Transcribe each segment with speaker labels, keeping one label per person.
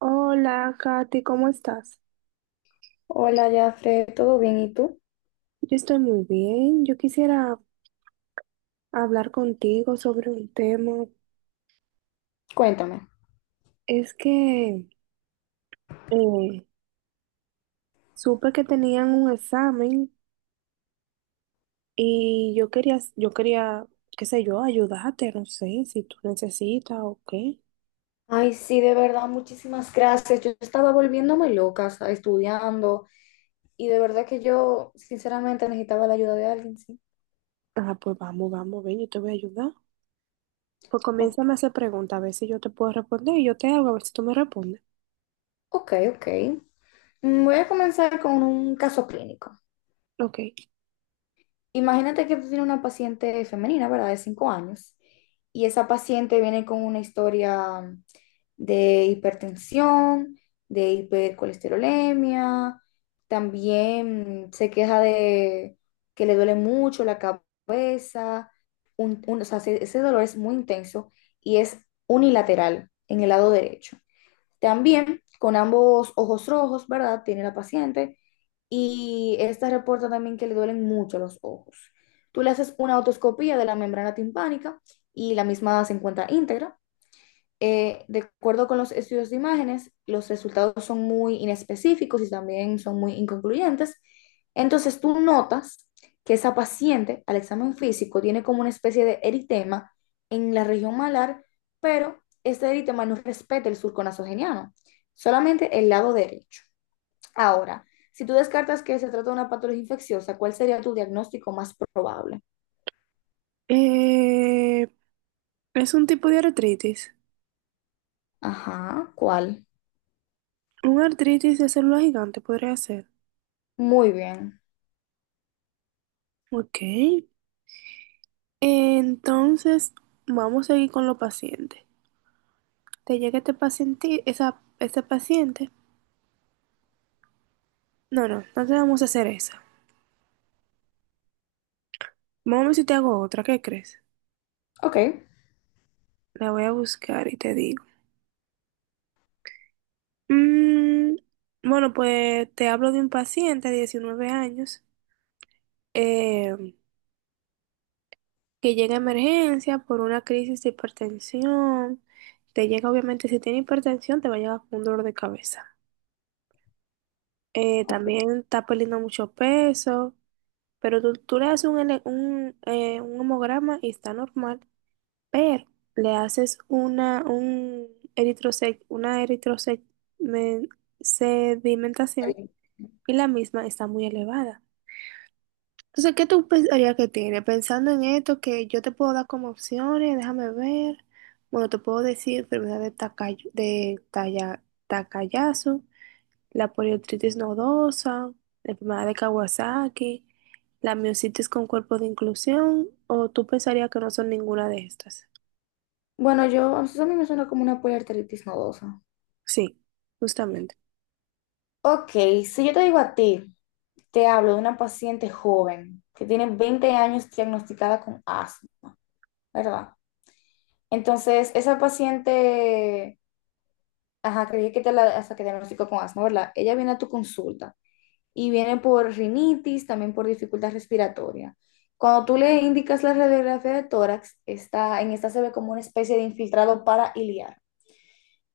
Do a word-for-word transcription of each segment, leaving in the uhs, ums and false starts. Speaker 1: Hola, Katy, ¿cómo estás?
Speaker 2: Hola, Jafre, ¿todo bien? ¿Y tú?
Speaker 1: Yo estoy muy bien. Yo quisiera hablar contigo sobre un tema.
Speaker 2: Cuéntame.
Speaker 1: Es que eh, supe que tenían un examen y yo quería, yo quería, qué sé yo, ayudarte, no sé si tú necesitas o qué.
Speaker 2: Ay, sí, de verdad, muchísimas gracias. Yo estaba volviéndome loca, o sea, estudiando, y de verdad que yo, sinceramente, necesitaba la ayuda de alguien, sí.
Speaker 1: Ah, pues vamos, vamos, ven, yo te voy a ayudar. Pues
Speaker 2: O-
Speaker 1: comiénzame a hacer preguntas, a ver si yo te puedo responder y yo te hago, a ver si tú me respondes.
Speaker 2: Ok, ok. Mm, Voy a comenzar con un caso clínico.
Speaker 1: Ok.
Speaker 2: Imagínate que tú tienes una paciente femenina, ¿verdad? De cinco años. Y esa paciente viene con una historia de hipertensión, de hipercolesterolemia. También se queja de que le duele mucho la cabeza. Un- un- o sea, ese ese dolor es muy intenso y es unilateral en el lado derecho. También con ambos ojos rojos, ¿verdad? Tiene la paciente, y esta reporta también que le duelen mucho los ojos. Tú le haces una otoscopía de la membrana timpánica y la misma se encuentra íntegra. Eh, de acuerdo con los estudios de imágenes, los resultados son muy inespecíficos y también son muy inconcluyentes. Entonces tú notas que esa paciente al examen físico tiene como una especie de eritema en la región malar, pero este eritema no respeta el surco nasogeniano, solamente el lado derecho. Ahora, si tú descartas que se trata de una patología infecciosa, ¿cuál sería tu diagnóstico más probable?
Speaker 1: Eh, es un tipo de artritis.
Speaker 2: Ajá, ¿cuál?
Speaker 1: Un artritis de célula gigante podría ser.
Speaker 2: Muy bien.
Speaker 1: Ok, entonces vamos a seguir con los pacientes. Te llega este paciente, esa, este paciente. No, no, no te vamos a hacer esa. Vamos a ver si te hago otra, ¿qué crees?
Speaker 2: Ok,
Speaker 1: La voy a buscar y te digo. Mm, bueno, pues te hablo de un paciente de diecinueve años eh, que llega a emergencia por una crisis de hipertensión. Te llega, obviamente, si tiene hipertensión, te va a llegar con un dolor de cabeza. Eh,
Speaker 2: ok.
Speaker 1: también está perdiendo mucho peso. Pero tú, tú le haces un, ele- un, eh, un hemograma y está normal, pero le haces una, un eritrosec, una eritrosec, men-
Speaker 2: Está
Speaker 1: sedimentación
Speaker 2: bien.
Speaker 1: y la misma está muy elevada. Entonces, ¿qué tú pensarías que tiene? Pensando en esto, que yo te puedo dar como opciones, déjame ver. Bueno, te puedo decir enfermedad de Takayasu, de talla, Takayasu, la poliotritis nodosa, la enfermedad de Kawasaki, la miositis con cuerpo de inclusión, o tú pensarías que no son ninguna de estas.
Speaker 2: Bueno, yo, eso a mí me suena como una poliarteritis nodosa.
Speaker 1: Sí, justamente.
Speaker 2: Ok, si yo te digo a ti, te hablo de una paciente joven que tiene veinte años diagnosticada con asma, ¿verdad? Entonces, esa paciente, ajá, creí que te la, hasta que diagnosticó con asma, ¿verdad? Ella viene a tu consulta y vienen por rinitis, también por dificultad respiratoria. Cuando tú le indicas la radiografía de tórax, está, en esta se ve como una especie de infiltrado para.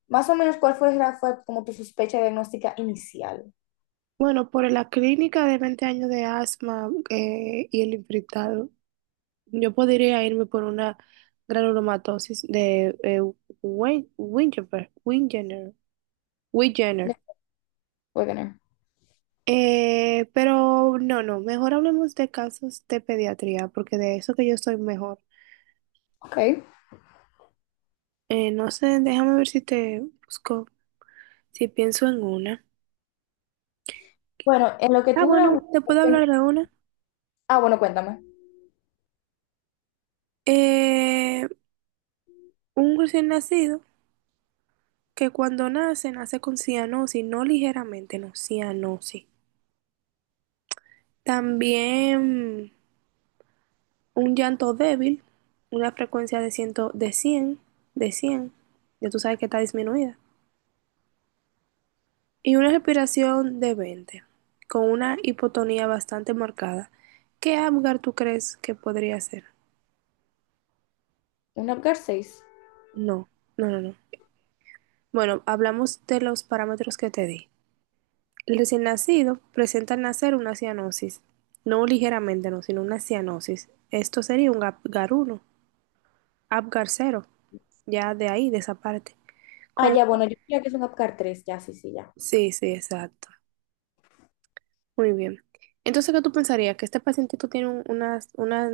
Speaker 2: Más o menos, ¿cuál fue, fue como tu sospecha diagnóstica inicial?
Speaker 1: Bueno, por la clínica de veinte años de asma eh, y el infectado, yo podría irme por una granulomatosis de eh, Wen- Wingeber- Wingener. Wigener.
Speaker 2: Wegener.
Speaker 1: Eh, pero no, no, mejor hablemos de casos de pediatría, porque de eso que yo estoy mejor.
Speaker 2: Ok.
Speaker 1: Eh, no sé, déjame ver si te busco, si pienso en una.
Speaker 2: Bueno, en lo que
Speaker 1: Ah,
Speaker 2: tú grabas.
Speaker 1: bueno, te puedo hablar de una.
Speaker 2: Ah, bueno, cuéntame.
Speaker 1: Eh, un recién nacido que cuando nace, nace con cianosis, no ligeramente, no, cianosis. También un llanto débil, una frecuencia de cien, de cien de cien ya tú sabes que está disminuida. Y una respiración de veinte con una hipotonía bastante marcada. ¿Qué Apgar tú crees que podría ser?
Speaker 2: ¿Un APGAR seis?
Speaker 1: No, no, no, no. Bueno, hablamos de los parámetros que te di. El recién nacido presenta al nacer una cianosis, no ligeramente, no, sino una cianosis. Esto sería un gap- uno, Apgar cero, ya de ahí, de esa parte.
Speaker 2: Ah,
Speaker 1: Con...
Speaker 2: ya, bueno, yo diría que es un APGAR tres, ya, sí, sí, ya.
Speaker 1: Sí, sí, exacto. Muy bien. Entonces, ¿qué tú pensarías? ¿Que este pacientito tiene un- una, una,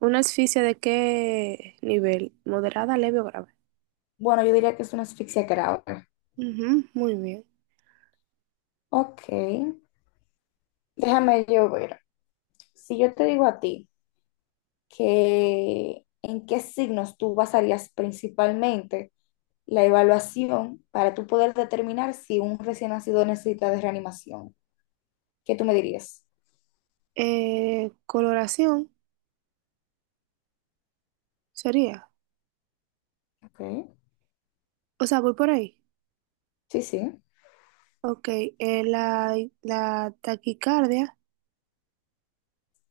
Speaker 1: una asfixia de qué nivel? ¿Moderada, leve o grave?
Speaker 2: Bueno, yo diría que es una asfixia grave.
Speaker 1: Ujú, muy bien.
Speaker 2: Ok. Déjame yo ver. Si yo te digo a ti, que en qué signos tú basarías principalmente la evaluación para tú poder determinar si un recién nacido necesita de reanimación, ¿qué tú me dirías?
Speaker 1: Eh, coloración sería.
Speaker 2: Ok,
Speaker 1: O sea, voy por ahí.
Speaker 2: sí, sí,
Speaker 1: Ok, eh, la, la taquicardia,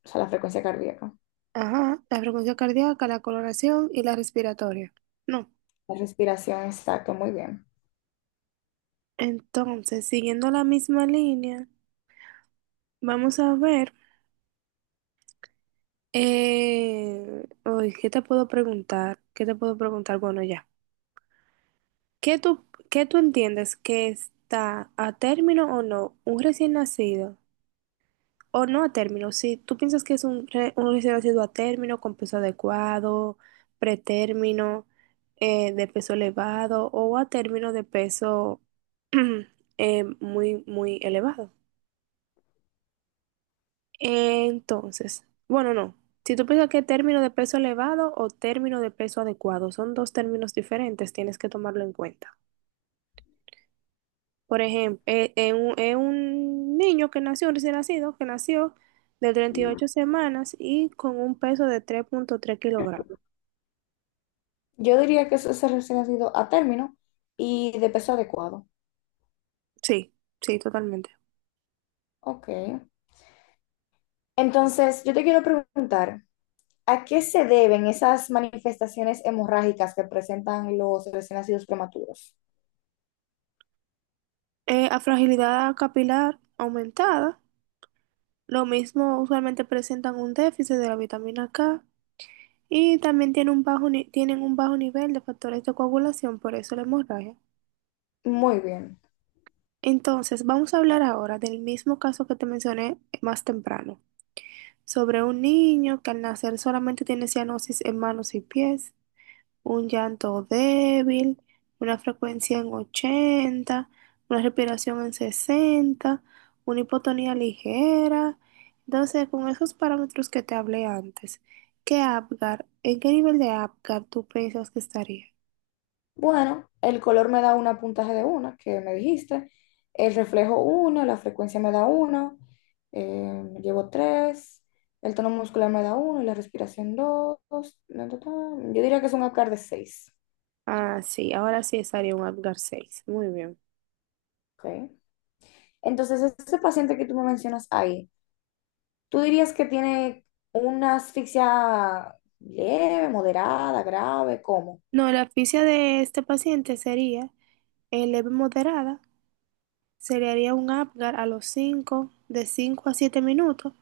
Speaker 2: o sea, la frecuencia cardíaca,
Speaker 1: ajá, la frecuencia cardíaca, la coloración y la respiratoria. No.
Speaker 2: la respiración, exacto, muy bien.
Speaker 1: Entonces, siguiendo la misma línea, vamos a ver, eh, uy, ¿qué te puedo preguntar? ¿Qué te puedo preguntar? Bueno, ya. ¿Qué tú, ¿qué tú entiendes que está a término o no un recién nacido? O no a término, si tú piensas que es un, re- un recién nacido a término con peso adecuado, pretérmino, eh, de peso elevado o a término de peso eh, muy, muy elevado. Entonces, bueno, no. Si tú piensas que término de peso elevado o término de peso adecuado son dos términos diferentes, tienes que tomarlo en cuenta. Por ejemplo, es un, eh, un niño que nació, un recién nacido, que nació de treinta y ocho semanas y con un peso de tres punto tres kilogramos.
Speaker 2: Yo diría que eso es el recién nacido a término y de peso adecuado.
Speaker 1: Sí, sí, totalmente.
Speaker 2: Ok, entonces yo te quiero preguntar, ¿a qué se deben esas manifestaciones hemorrágicas que presentan los recién nacidos prematuros?
Speaker 1: Eh, a fragilidad capilar aumentada, lo mismo usualmente presentan un déficit de la vitamina K y también tienen un bajo, ni- tienen un bajo nivel de factores de coagulación, por eso la hemorragia.
Speaker 2: Muy bien.
Speaker 1: Entonces, vamos a hablar ahora del mismo caso que te mencioné más temprano, sobre un niño que al nacer solamente tiene cianosis en manos y pies, un llanto débil, una frecuencia en ochenta, una respiración en sesenta, una hipotonía ligera. Entonces, con esos parámetros que te hablé antes, ¿qué Apgar, ¿en qué nivel de Apgar tú piensas que estaría?
Speaker 2: Bueno, el color me da un puntaje de uno, que me dijiste. El reflejo uno, la frecuencia me da uno, eh, llevo tres. El tono muscular me da uno y la respiración dos. Yo diría que es un APGAR de seis.
Speaker 1: Ah, sí, ahora sí estaría un Apgar seis. Muy bien.
Speaker 2: Okay. Entonces, ese paciente que tú me mencionas ahí, ¿tú dirías que tiene una asfixia leve, moderada, grave? ¿Cómo?
Speaker 1: No, la asfixia de este paciente sería eh, leve moderada, se le haría un Apgar a los cinco de cinco a siete minutos,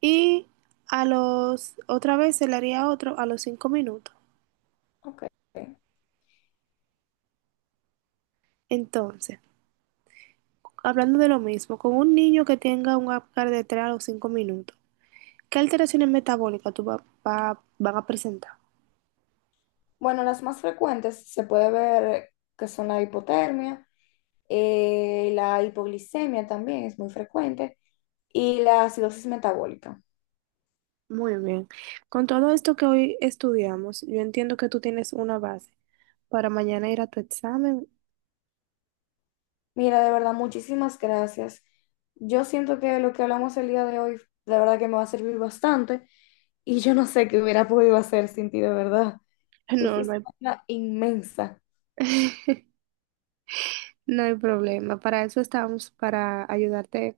Speaker 1: y a los, otra vez se le haría otro a los cinco minutos.
Speaker 2: Ok.
Speaker 1: Entonces, hablando de lo mismo, con un niño que tenga un Apgar de tres a los cinco minutos, ¿qué alteraciones metabólicas tú va- va- van a presentar?
Speaker 2: Bueno, las más frecuentes se puede ver que son la hipotermia, eh, la hipoglicemia también es muy frecuente, y la acidosis metabólica.
Speaker 1: Muy bien. Con todo esto que hoy estudiamos, yo entiendo que tú tienes una base para mañana ir a tu examen.
Speaker 2: Mira, de verdad, muchísimas gracias. Yo siento que lo que hablamos el día de hoy, de verdad que me va a servir bastante, y yo no sé qué hubiera podido hacer sin ti, de verdad. Tú
Speaker 1: No, no
Speaker 2: fuiste
Speaker 1: hay,
Speaker 2: una inmensa.
Speaker 1: no hay problema. Para eso estamos, para ayudarte.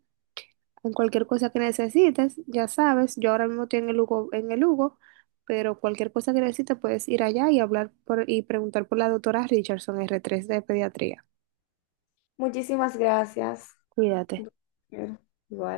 Speaker 1: Con cualquier cosa que necesites, ya sabes, yo ahora mismo estoy en el Hugo, en el Hugo, pero cualquier cosa que necesites puedes ir allá y hablar por, y preguntar por la doctora Richardson, r tres de pediatría.
Speaker 2: Muchísimas gracias.
Speaker 1: Cuídate.
Speaker 2: Igual.